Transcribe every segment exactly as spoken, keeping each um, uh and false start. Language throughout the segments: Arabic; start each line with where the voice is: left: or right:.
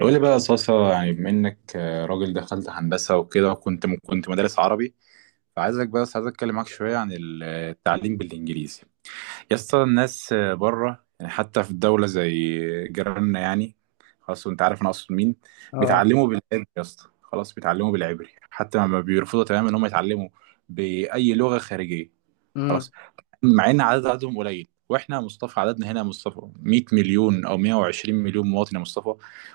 right: قول لي بقى يا صاصة يعني بما انك آه، راجل دخلت هندسة وكده وكنت كنت مدرس عربي. فعايزك، بس عايز اتكلم معاك شوية عن التعليم بالانجليزي يا اسطى. الناس بره، يعني حتى في الدولة زي جيراننا يعني، خلاص وانت عارف انا اقصد مين،
left: اه.
right: بيتعلموا بالعبري يا اسطى. خلاص، بيتعلموا بالعبري، حتى ما بيرفضوا تماما ان هم يتعلموا بأي لغة خارجية. خلاص.
left: امم
right: مع ان عدد عددهم قليل، واحنا يا مصطفى عددنا هنا يا مصطفى مية مليون او مية وعشرين مليون مواطن يا مصطفى.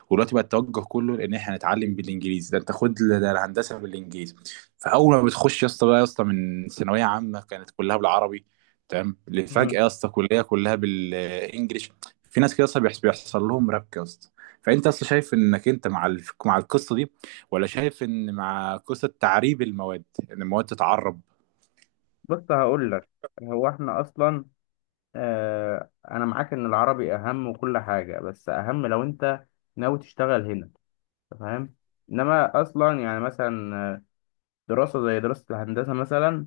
right: ودلوقتي بقى التوجه كله لان احنا هنتعلم بالانجليزي. ده انت خد ال- ده الهندسه بالانجليزي. فاول ما بتخش يا اسطى، بقى يا اسطى، من ثانويه عامه كانت كلها بالعربي، تمام، اللي
left: امم
right: فجأة يا اسطى كلية كلها بالانجلش. في ناس كده يا اسطى بيحس- بيحصل لهم ربك يا اسطى. فانت اصلا شايف انك انت مع الف... مع القصة دي، ولا شايف ان مع قصة تعريب المواد، ان المواد تتعرب؟
left: بص، هقول لك. هو احنا اصلا، آه انا معاك ان العربي اهم وكل حاجه، بس اهم لو انت ناوي تشتغل هنا. أنت فاهم. انما اصلا يعني مثلا، آه، دراسه زي دراسه الهندسه مثلا.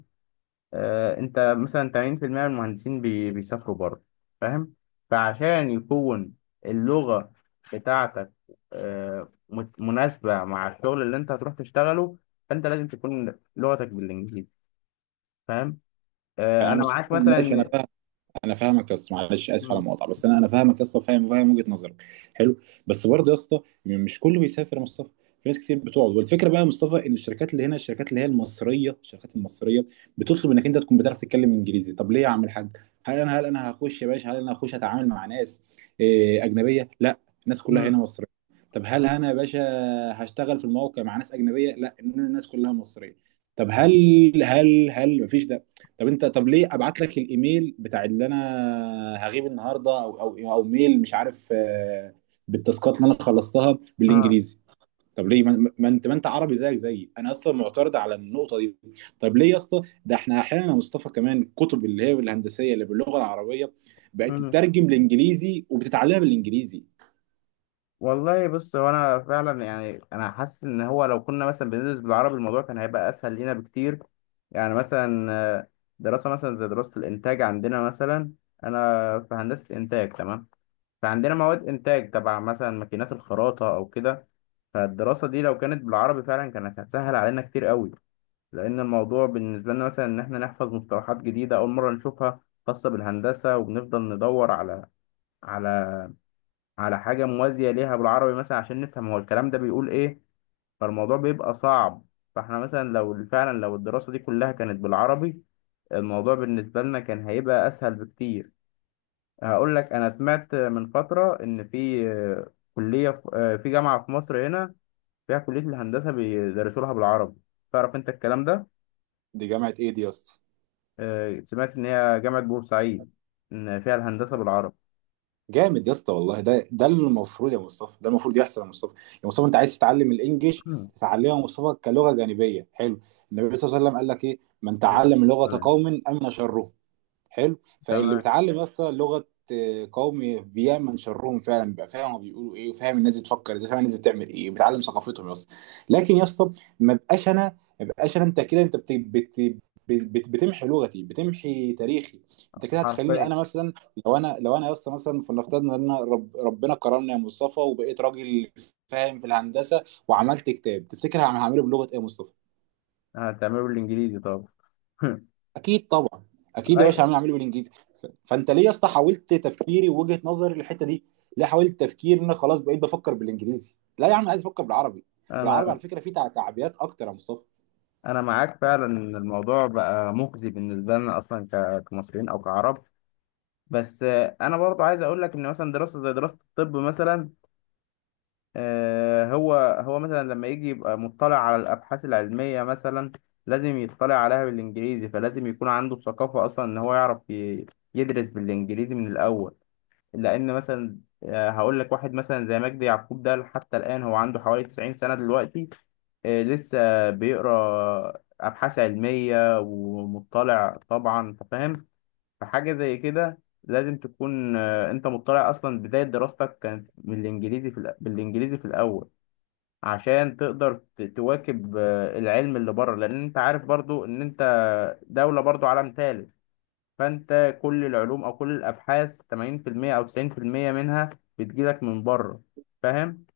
left: آه انت مثلا ثمانين في المية من المهندسين بي بيسافروا بره، فاهم. فعشان يكون اللغه بتاعتك آه مت- مناسبه مع الشغل اللي انت هتروح تشتغله، فانت لازم تكون لغتك بالانجليزي، فاهم. آه،
right: انا
left: انا
right: مسلم،
left: معاك
right: ماشي، انا
left: مثلا، إن-
right: فاهم. انا فاهمك يا اسطى، معلش اسف على
left: م-
right: المقاطعه، بس انا انا فاهمك يا اسطى، فاهم فاهم وجهه نظرك. حلو. بس برضه يا اسطى، مش كله بيسافر يا مصطفى. في ناس كتير بتقعد، والفكره بقى يا مصطفى ان الشركات اللي هنا، الشركات اللي هي المصريه، الشركات المصريه بتطلب انك انت تكون بتعرف تتكلم انجليزي. طب ليه يا عم الحاج؟ هل انا هل انا هخش يا باشا، هل انا هخش اتعامل مع ناس إيه، اجنبيه؟ لا، الناس كلها
left: م-
right: هنا مصريه. طب هل انا يا باشا هشتغل في الموقع مع ناس اجنبيه؟ لا، الناس كلها مصريه. طب هل هل هل مفيش، طب انت، طب ليه ابعت لك الايميل بتاع اللي انا هغيب النهارده، او او او ميل مش عارف، آه، بالتاسكات اللي انا خلصتها
left: آه،
right: بالانجليزي؟ طب ليه ما ما انت ما انت عربي زيك زيي؟ انا اصلا معترض على النقطه دي. طب ليه يا اسطى؟ ده احنا احيانا يا مصطفى كمان الكتب اللي هي الهندسيه اللي باللغه العربيه بقت
left: م.
right: تترجم لانجليزي وبتتعلمها بالانجليزي.
left: والله بص، هو انا فعلا يعني انا حاسس ان هو لو كنا مثلا بندرس بالعربي الموضوع كان هيبقى اسهل لينا بكتير. يعني مثلا، آه، دراسه مثلا زي دراسه الانتاج عندنا مثلا. انا في هندسه انتاج، تمام. فعندنا مواد انتاج تبع مثلا ماكينات الخراطه او كده. فالدراسه دي لو كانت بالعربي فعلا كانت هتسهل علينا كتير قوي، لان الموضوع بالنسبه لنا مثلا ان احنا نحفظ مصطلحات جديده اول مره نشوفها خاصه بالهندسه، وبنفضل ندور على على على حاجة موازية ليها بالعربي مثلا عشان نفهم هو الكلام ده بيقول ايه، فالموضوع بيبقى صعب. فاحنا مثلا لو فعلا لو الدراسة دي كلها كانت بالعربي، الموضوع بالنسبة لنا كان هيبقى أسهل بكتير. هقول لك، أنا سمعت من فترة إن في آه، كلية، في آه، في جامعة في مصر هنا فيها كلية الهندسة بيدرسوا لها بالعربي. تعرف أنت الكلام ده؟
right: دي جامعه ايه دي يا اسطى؟
left: آه، سمعت إن هي جامعة بورسعيد، إن فيها الهندسة بالعربي.
right: جامد يا اسطى والله، ده ده اللي المفروض يا مصطفى، ده المفروض يحصل يا مصطفى. يا مصطفى، انت عايز تتعلم الانجليش، تتعلمه يا مصطفى كلغه جانبيه. حلو. النبي صلى الله عليه وسلم قال لك ايه؟ من تعلم لغه قوم امن شره. حلو. فاللي
left: تمام.
right: بيتعلم اصلا لغه آه، قومي، بيعمل شرهم فعلا، بيبقى فاهم هما بيقولوا ايه، وفاهم الناس بتفكر ازاي، فاهم الناس بتعمل ايه، بيتعلم ثقافتهم يا اسطى. لكن يا اسطى، ما بقاش انا، ما بقاش انا، انت كده، انت بت... بت... بت... بتمحي لغتي، بتمحي تاريخي. انت كده هتخليني
left: حرفيا.
right: انا مثلا، لو انا لو انا يا اسطى مثلا، فلنفترض ان انا رب... ربنا كرمني يا مصطفى وبقيت راجل فاهم في الهندسه، وعملت كتاب، تفتكر هعمله بلغه ايه يا مصطفى؟
left: هتعمله بالإنجليزي طبعا.
right: اكيد طبعا، اكيد يا
left: اي.
right: باشا عامل اعمله بالانجليزي. ف- فانت ليه يا اسطى حاولت تفكيري ووجهة نظري للحته دي؟ ليه حاولت تفكير ان أنا خلاص بقيت بفكر بالانجليزي؟ لا يا عم، عايز افكر بالعربي. والعربي على
left: انا،
right: فكره فيه تع- تعبيات اكتر يا مصطفى.
left: انا معاك فعلا ان الموضوع بقى مخزي بالنسبه لنا اصلا ك- كمصريين او كعرب. بس آه، انا برضو عايز اقول لك ان مثلا دراسه زي دراسه الطب مثلا. آه، هو هو مثلا لما يجي يبقى مطلع على الابحاث العلميه مثلا، لازم يطلع عليها بالانجليزي. فلازم يكون عنده ثقافه اصلا ان هو يعرف ي- يدرس بالانجليزي من الاول. لان مثلا، آه، هقول لك، واحد مثلا زي مجدي يعقوب ده، حتى الان هو عنده حوالي تسعين سنه دلوقتي، آه، لسه بيقرا ابحاث علميه ومطلع طبعا، انت فاهم. فحاجه زي كده لازم تكون، آه، انت مطلع اصلا بدايه دراستك كانت بالانجليزي في الأ- بالانجليزي في الاول، عشان تقدر ت- تواكب آه، العلم اللي بره. لان انت عارف برضو ان انت دولة برضو عالم ثالث، فانت كل العلوم او كل الابحاث ثمانين في المية او تسعين في المية منها بتجيلك من بره، فاهم.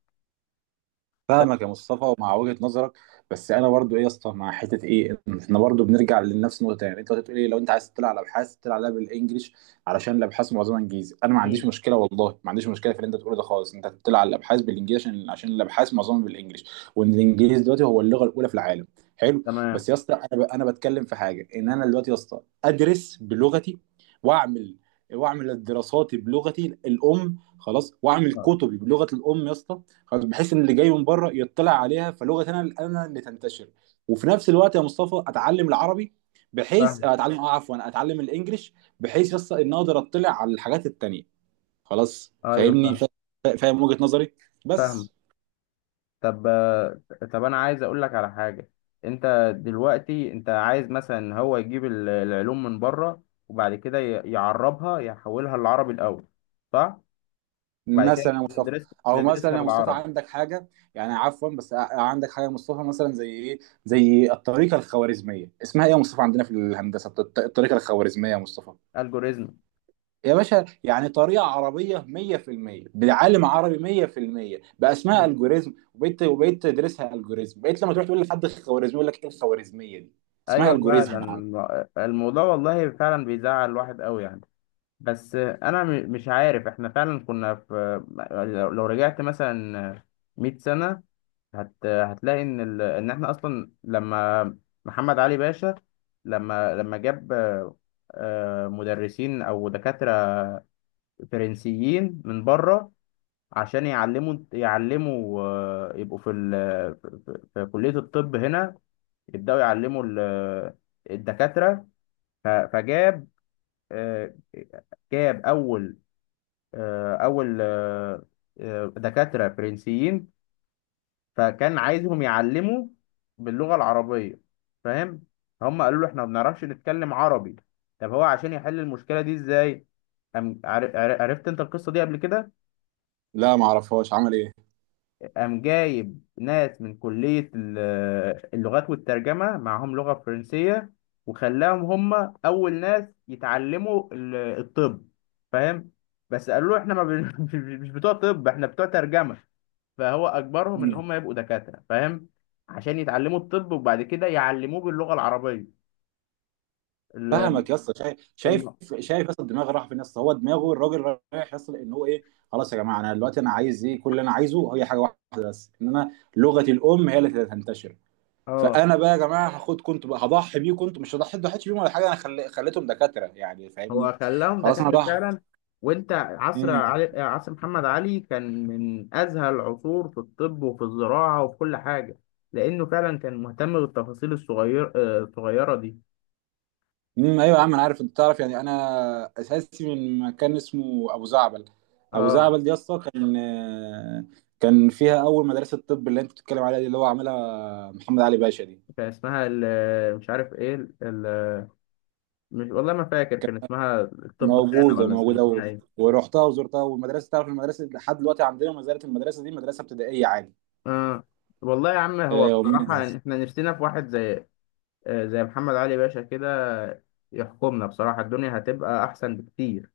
left: ف...
right: فاهمك يا مصطفى ومع وجهة نظرك، بس انا برضو، ايه يا اسطى، مع حته ايه، إن احنا برضو بنرجع لنفس النقطه. يعني انت بتقول ايه؟ لو انت عايز تطلع على ابحاث، تطلع عليها بالانجلش علشان الابحاث معظمها انجليزي. انا ما عنديش
left: مم.
right: مشكله، والله ما عنديش مشكله في اللي انت بتقوله ده خالص. انت تطلع على الابحاث بالانجليزي عشان عشان الابحاث معظمها بالانجلش، وان الانجليزي دلوقتي هو اللغه الاولى في العالم. حلو.
left: تمام.
right: بس يا اسطى، انا ب... انا بتكلم في حاجه، ان انا دلوقتي يا اسطى ادرس بلغتي، واعمل واعمل دراساتي بلغتي الام، خلاص، واعمل
left: آه،
right: كتبي بلغه الام يا اسطى. خلاص. بحيث ان اللي جاي من بره يطلع عليها، فلغه انا انا اللي تنتشر. وفي نفس الوقت يا مصطفى اتعلم العربي، بحيث
left: فاهم.
right: آه، اتعلم، اه، عفوا، اتعلم الانجليش، بحيث يس ان اقدر اطلع على الحاجات التانيه. خلاص
left: ايوه،
right: فاهمني،
left: فاهم
right: فا- فاهم وجهه نظري.
left: فاهم.
right: بس
left: طب آه، طب انا عايز اقول لك على حاجه. انت دلوقتي انت عايز مثلا هو يجيب ال- العلوم من بره، وبعد كده ي- يعربها، يحولها للعربي الاول، صح؟ وبعد كده
right: مثلا يا مصطفى،
left: ندرس
right: او مثلا
left: ندرسها
right: يا مصطفى
left: بالعربي.
right: عندك حاجه، يعني عفوا، بس ع- عندك حاجه يا مصطفى مثلا زي ايه؟ زي الطريقه الخوارزميه. اسمها ايه يا مصطفى عندنا في الهندسه؟ الط- الطريقه الخوارزميه يا مصطفى،
left: الجوريزم.
right: يا باشا، يعني طريقة عربية مية في المية بعالم عربي مية في المية بقى اسمها
left: مم.
right: الجوريزم. وبقيت وبقيت تدرسها الجوريزم، بقيت لما تروح تقول لحد خوارزمي يقول لك ايه الخوارزمية دي. اسمها
left: ايوه
right: الجوريزم
left: فعلا،
right: يا عم.
left: الم- الموضوع والله فعلا بيزعل الواحد قوي يعني. بس انا م- مش عارف، احنا فعلا كنا في، لو لو رجعت مثلا مية سنة هت... هتلاقي ان ال... ان احنا اصلا لما محمد علي باشا، لما لما جاب آه، مدرسين او دكاترة فرنسيين من بره عشان يعلموا يعلموا آه، يبقوا في ال... في في- في كلية الطب هنا يبدأوا يعلموا ال... الدكاترة. ف... فجاب، آه، جاب اول آه، اول آه، آه، دكاتره فرنسيين. فكان عايزهم يعلموا باللغه العربيه، فاهم. هم قالوا له: احنا ما بنعرفش نتكلم عربي. طب هو عشان يحل المشكله دي ازاي؟ أم عر- عر- عرفت انت القصه دي قبل كده؟
right: لا، ما اعرفهاش، عمل ايه؟
left: قام جايب ناس من كليه ال- اللغات والترجمه معاهم لغه فرنسيه، وخلاهم هم اول ناس يتعلموا ال- الطب، فاهم. بس قالوا له: احنا ما بن... مش بتوع طب، احنا بتوع ترجمه. فهو اجبرهم ان
right: مم.
left: هم يبقوا دكاتره، فاهم، عشان يتعلموا الطب وبعد كده يعلموه باللغه العربيه. ال-
right: فاهمك يا اسطى، شايف شايف
left: الم...
right: شايف يا اسطى، الدماغ راح فين يا اسطى؟ هو دماغه الراجل رايح يا اسطى ان هو ايه؟ خلاص يا جماعة، انا دلوقتي انا عايز ايه؟ كل اللي انا عايزه هي حاجة واحدة بس، ان انا لغتي الام هي اللي تنتشر.
left: اه،
right: فانا بقى يا جماعه هاخد، كنت بقى هضحي بيه، كنت مش هضحي، ضحيتش بيهم ولا حاجه، انا خلي... خليتهم دكاتره، يعني فاهمني.
left: هو خلاهم
right: خلاص انا
left: دكاتره
right: ضحي.
left: فعلا. وانت عصر
right: امم.
left: علي... عصر محمد علي كان من ازهى العصور في الطب وفي الزراعه وفي كل حاجه، لانه فعلا كان مهتم بالتفاصيل الصغير آه، الصغيره دي.
right: امم، ايوه يا عم انا عارف. انت تعرف يعني انا اساسي من مكان اسمه ابو زعبل. ابو
left: اه،
right: زعبل دي اصلا كان، كان فيها اول مدرسه طب اللي انت بتتكلم عليها دي، اللي هو عاملها محمد علي باشا دي.
left: كان اسمها ال... مش عارف ايه، ال... ال- مش، والله ما فاكر كان اسمها الطب خانه
right: موجوده
left: ولا كان
right: موجوده و...
left: اسمها ايه.
right: ورحتها وزرتها. والمدرسه، تعرف، المدرسه لحد دلوقتي عندنا ما زالت، المدرسه دي مدرسه ابتدائيه عادي
left: آه. والله يا عم،
right: الى
left: هو بصراحة
right: يومنا
left: يعني
right: هذا.
left: احنا نفسنا في واحد زي، آه، زي محمد علي باشا كده يحكمنا، بصراحة الدنيا هتبقى أحسن بكتير.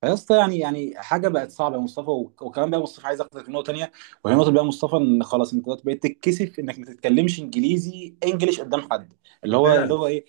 right: فيا اسطى، يعني، يعني حاجه بقت صعبه يا مصطفى. و- وكمان بقى مصطفى، عايز اخدك نقطه تانيه، وهي نقطه بقى مصطفى، ان خلاص انت دلوقتي بقيت تتكسف انك ما تتكلمش انجليزي، انجليش قدام حد. اللي هو، اللي
left: فعلا.
right: هو ايه،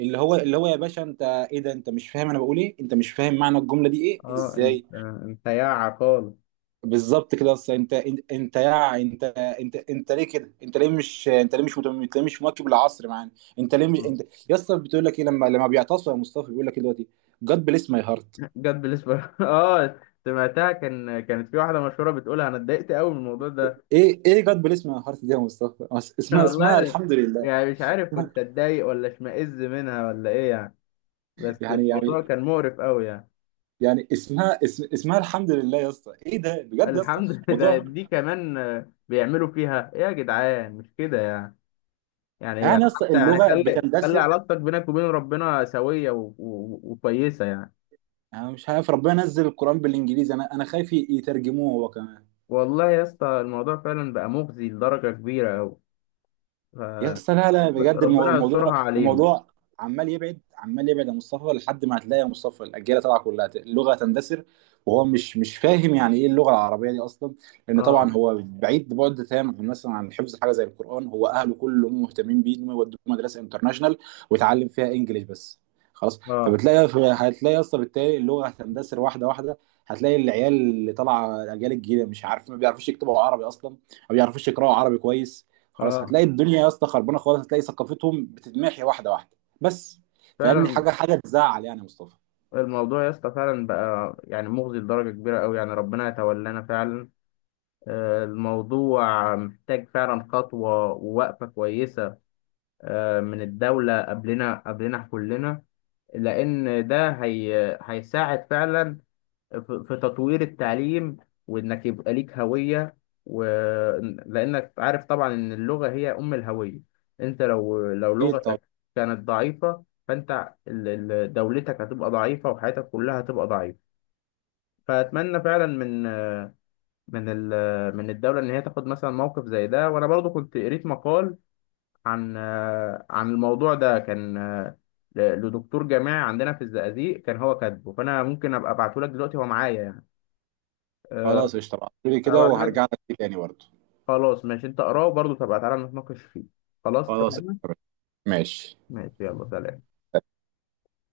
right: اللي هو، اللي هو يا باشا، انت ايه ده؟ انت مش فاهم انا بقول ايه؟ انت مش فاهم معنى الجمله دي ايه،
left: اه، انت
right: ازاي؟
left: انت يا عقال.
right: بالظبط كده. اصل انت انت انت يا انت، انت انت ليه كده؟ انت ليه مش، انت ليه مش متم- انت ليه مش مواكب العصر معانا؟ انت ليه مش
left: آه.
right: انت؟ يا اسطى بتقول لك ايه لما لما بيعتصوا يا مصطفى بيقول لك ايه دلوقتي؟ God bless my heart.
left: جد، بالنسبة اه سمعتها، كان كانت في واحدة مشهورة بتقولها، انا اتضايقت قوي من الموضوع ده.
right: ايه ايه جاد بليس من حرف دي يا مصطفى؟ أس- اسمها،
left: والله
right: اسمها
left: أنا
right: الحمد لله.
left: يعني مش عارف كنت اتضايق ولا اشمئز منها ولا ايه يعني، بس
right: يعني يعني
left: الموضوع كان مقرف قوي يعني.
right: يعني اسمها، اسم، اسمها الحمد لله يا اسطى. ايه ده بجد يا اسطى؟
left: الحمد لله
right: موضوع،
left: دي كمان، آه، بيعملوا فيها ايه يا جدعان، مش كده؟ يعني
right: يعني يا اسطى،
left: حتى يعني،
right: اللغه
left: خلي خلي
right: بتندثر.
left: علاقتك بينك وبين ربنا سوية و... و... وكويسة يعني.
right: انا مش عارف، ربنا نزل القران بالانجليزي؟ انا انا خايف يترجموه هو كمان.
left: والله يا اسطى الموضوع فعلا بقى مخزي لدرجة كبيرة أوي. ف...
right: يا اسطى لا لا،
left: رب-
right: بجد، المو-
left: ربنا يسترها
right: الموضوع
left: علينا.
right: الموضوع عمال يبعد، عمال يبعد يا مصطفى، لحد ما هتلاقي يا مصطفى الاجيال طالعه كلها، ت- اللغه تندثر، وهو مش مش فاهم يعني ايه اللغه العربيه دي اصلا، لان
left: اه،
right: طبعا هو بعيد بعد تام عن، مثلا، عن حفظ حاجه زي القران. هو اهله كلهم مهتمين بيه انهم يودوه مدرسه انترناشونال ويتعلم فيها انجليش بس. خلاص
left: اه،
right: فبتلاقي، هتلاقي اصلا بالتالي اللغه هتندثر واحده واحده. هتلاقي العيال اللي طالعه، الاجيال الجديده، مش عارف، ما بيعرفوش يكتبوا عربي اصلا، ما بيعرفوش يقراوا عربي كويس. خلاص
left: اه،
right: هتلاقي الدنيا يا اسطى خربانه خالص، هتلاقي ثقافتهم بتتمحي واحده واحده بس. فيعني
left: فعلا.
right: حاجه حاجه تزعل يعني يا مصطفى.
left: الموضوع يا اسطى فعلا بقى يعني مخزي لدرجة كبيرة أوي يعني، ربنا يتولانا فعلا. آه، الموضوع محتاج فعلا خطوة ووقفة كويسة، آه، من الدولة قبلنا، قبلنا كلنا. لأن ده هي هيساعد فعلا في في تطوير التعليم، وانك يبقى ليك هوية. و... لانك عارف طبعا ان اللغة هي ام الهوية. انت لو لو
right: اكيد. طب
left: لغتك كانت ضعيفة، فانت ال- ال- دولتك هتبقى ضعيفة، وحياتك كلها هتبقى ضعيفة. فاتمنى فعلا من، من ال... من الدولة ان هي تاخد مثلا موقف زي ده. وانا برضو كنت قريت مقال عن، عن الموضوع ده كان ل- لدكتور جامعي عندنا في الزقازيق كان هو كاتبه، فانا ممكن ابقى ابعته لك دلوقتي، هو معايا يعني. أه،
right: خلاص قشطه، بعتلي كده
left: هبعتهولك.
right: وهرجع لك تاني برضه.
left: خلاص ماشي، انت اقراه برضه تبقى تعالى نتناقش فيه. خلاص
right: خلاص
left: اتفقنا.
right: قشطة. ماشي.
left: ماشي، يلا، سلام.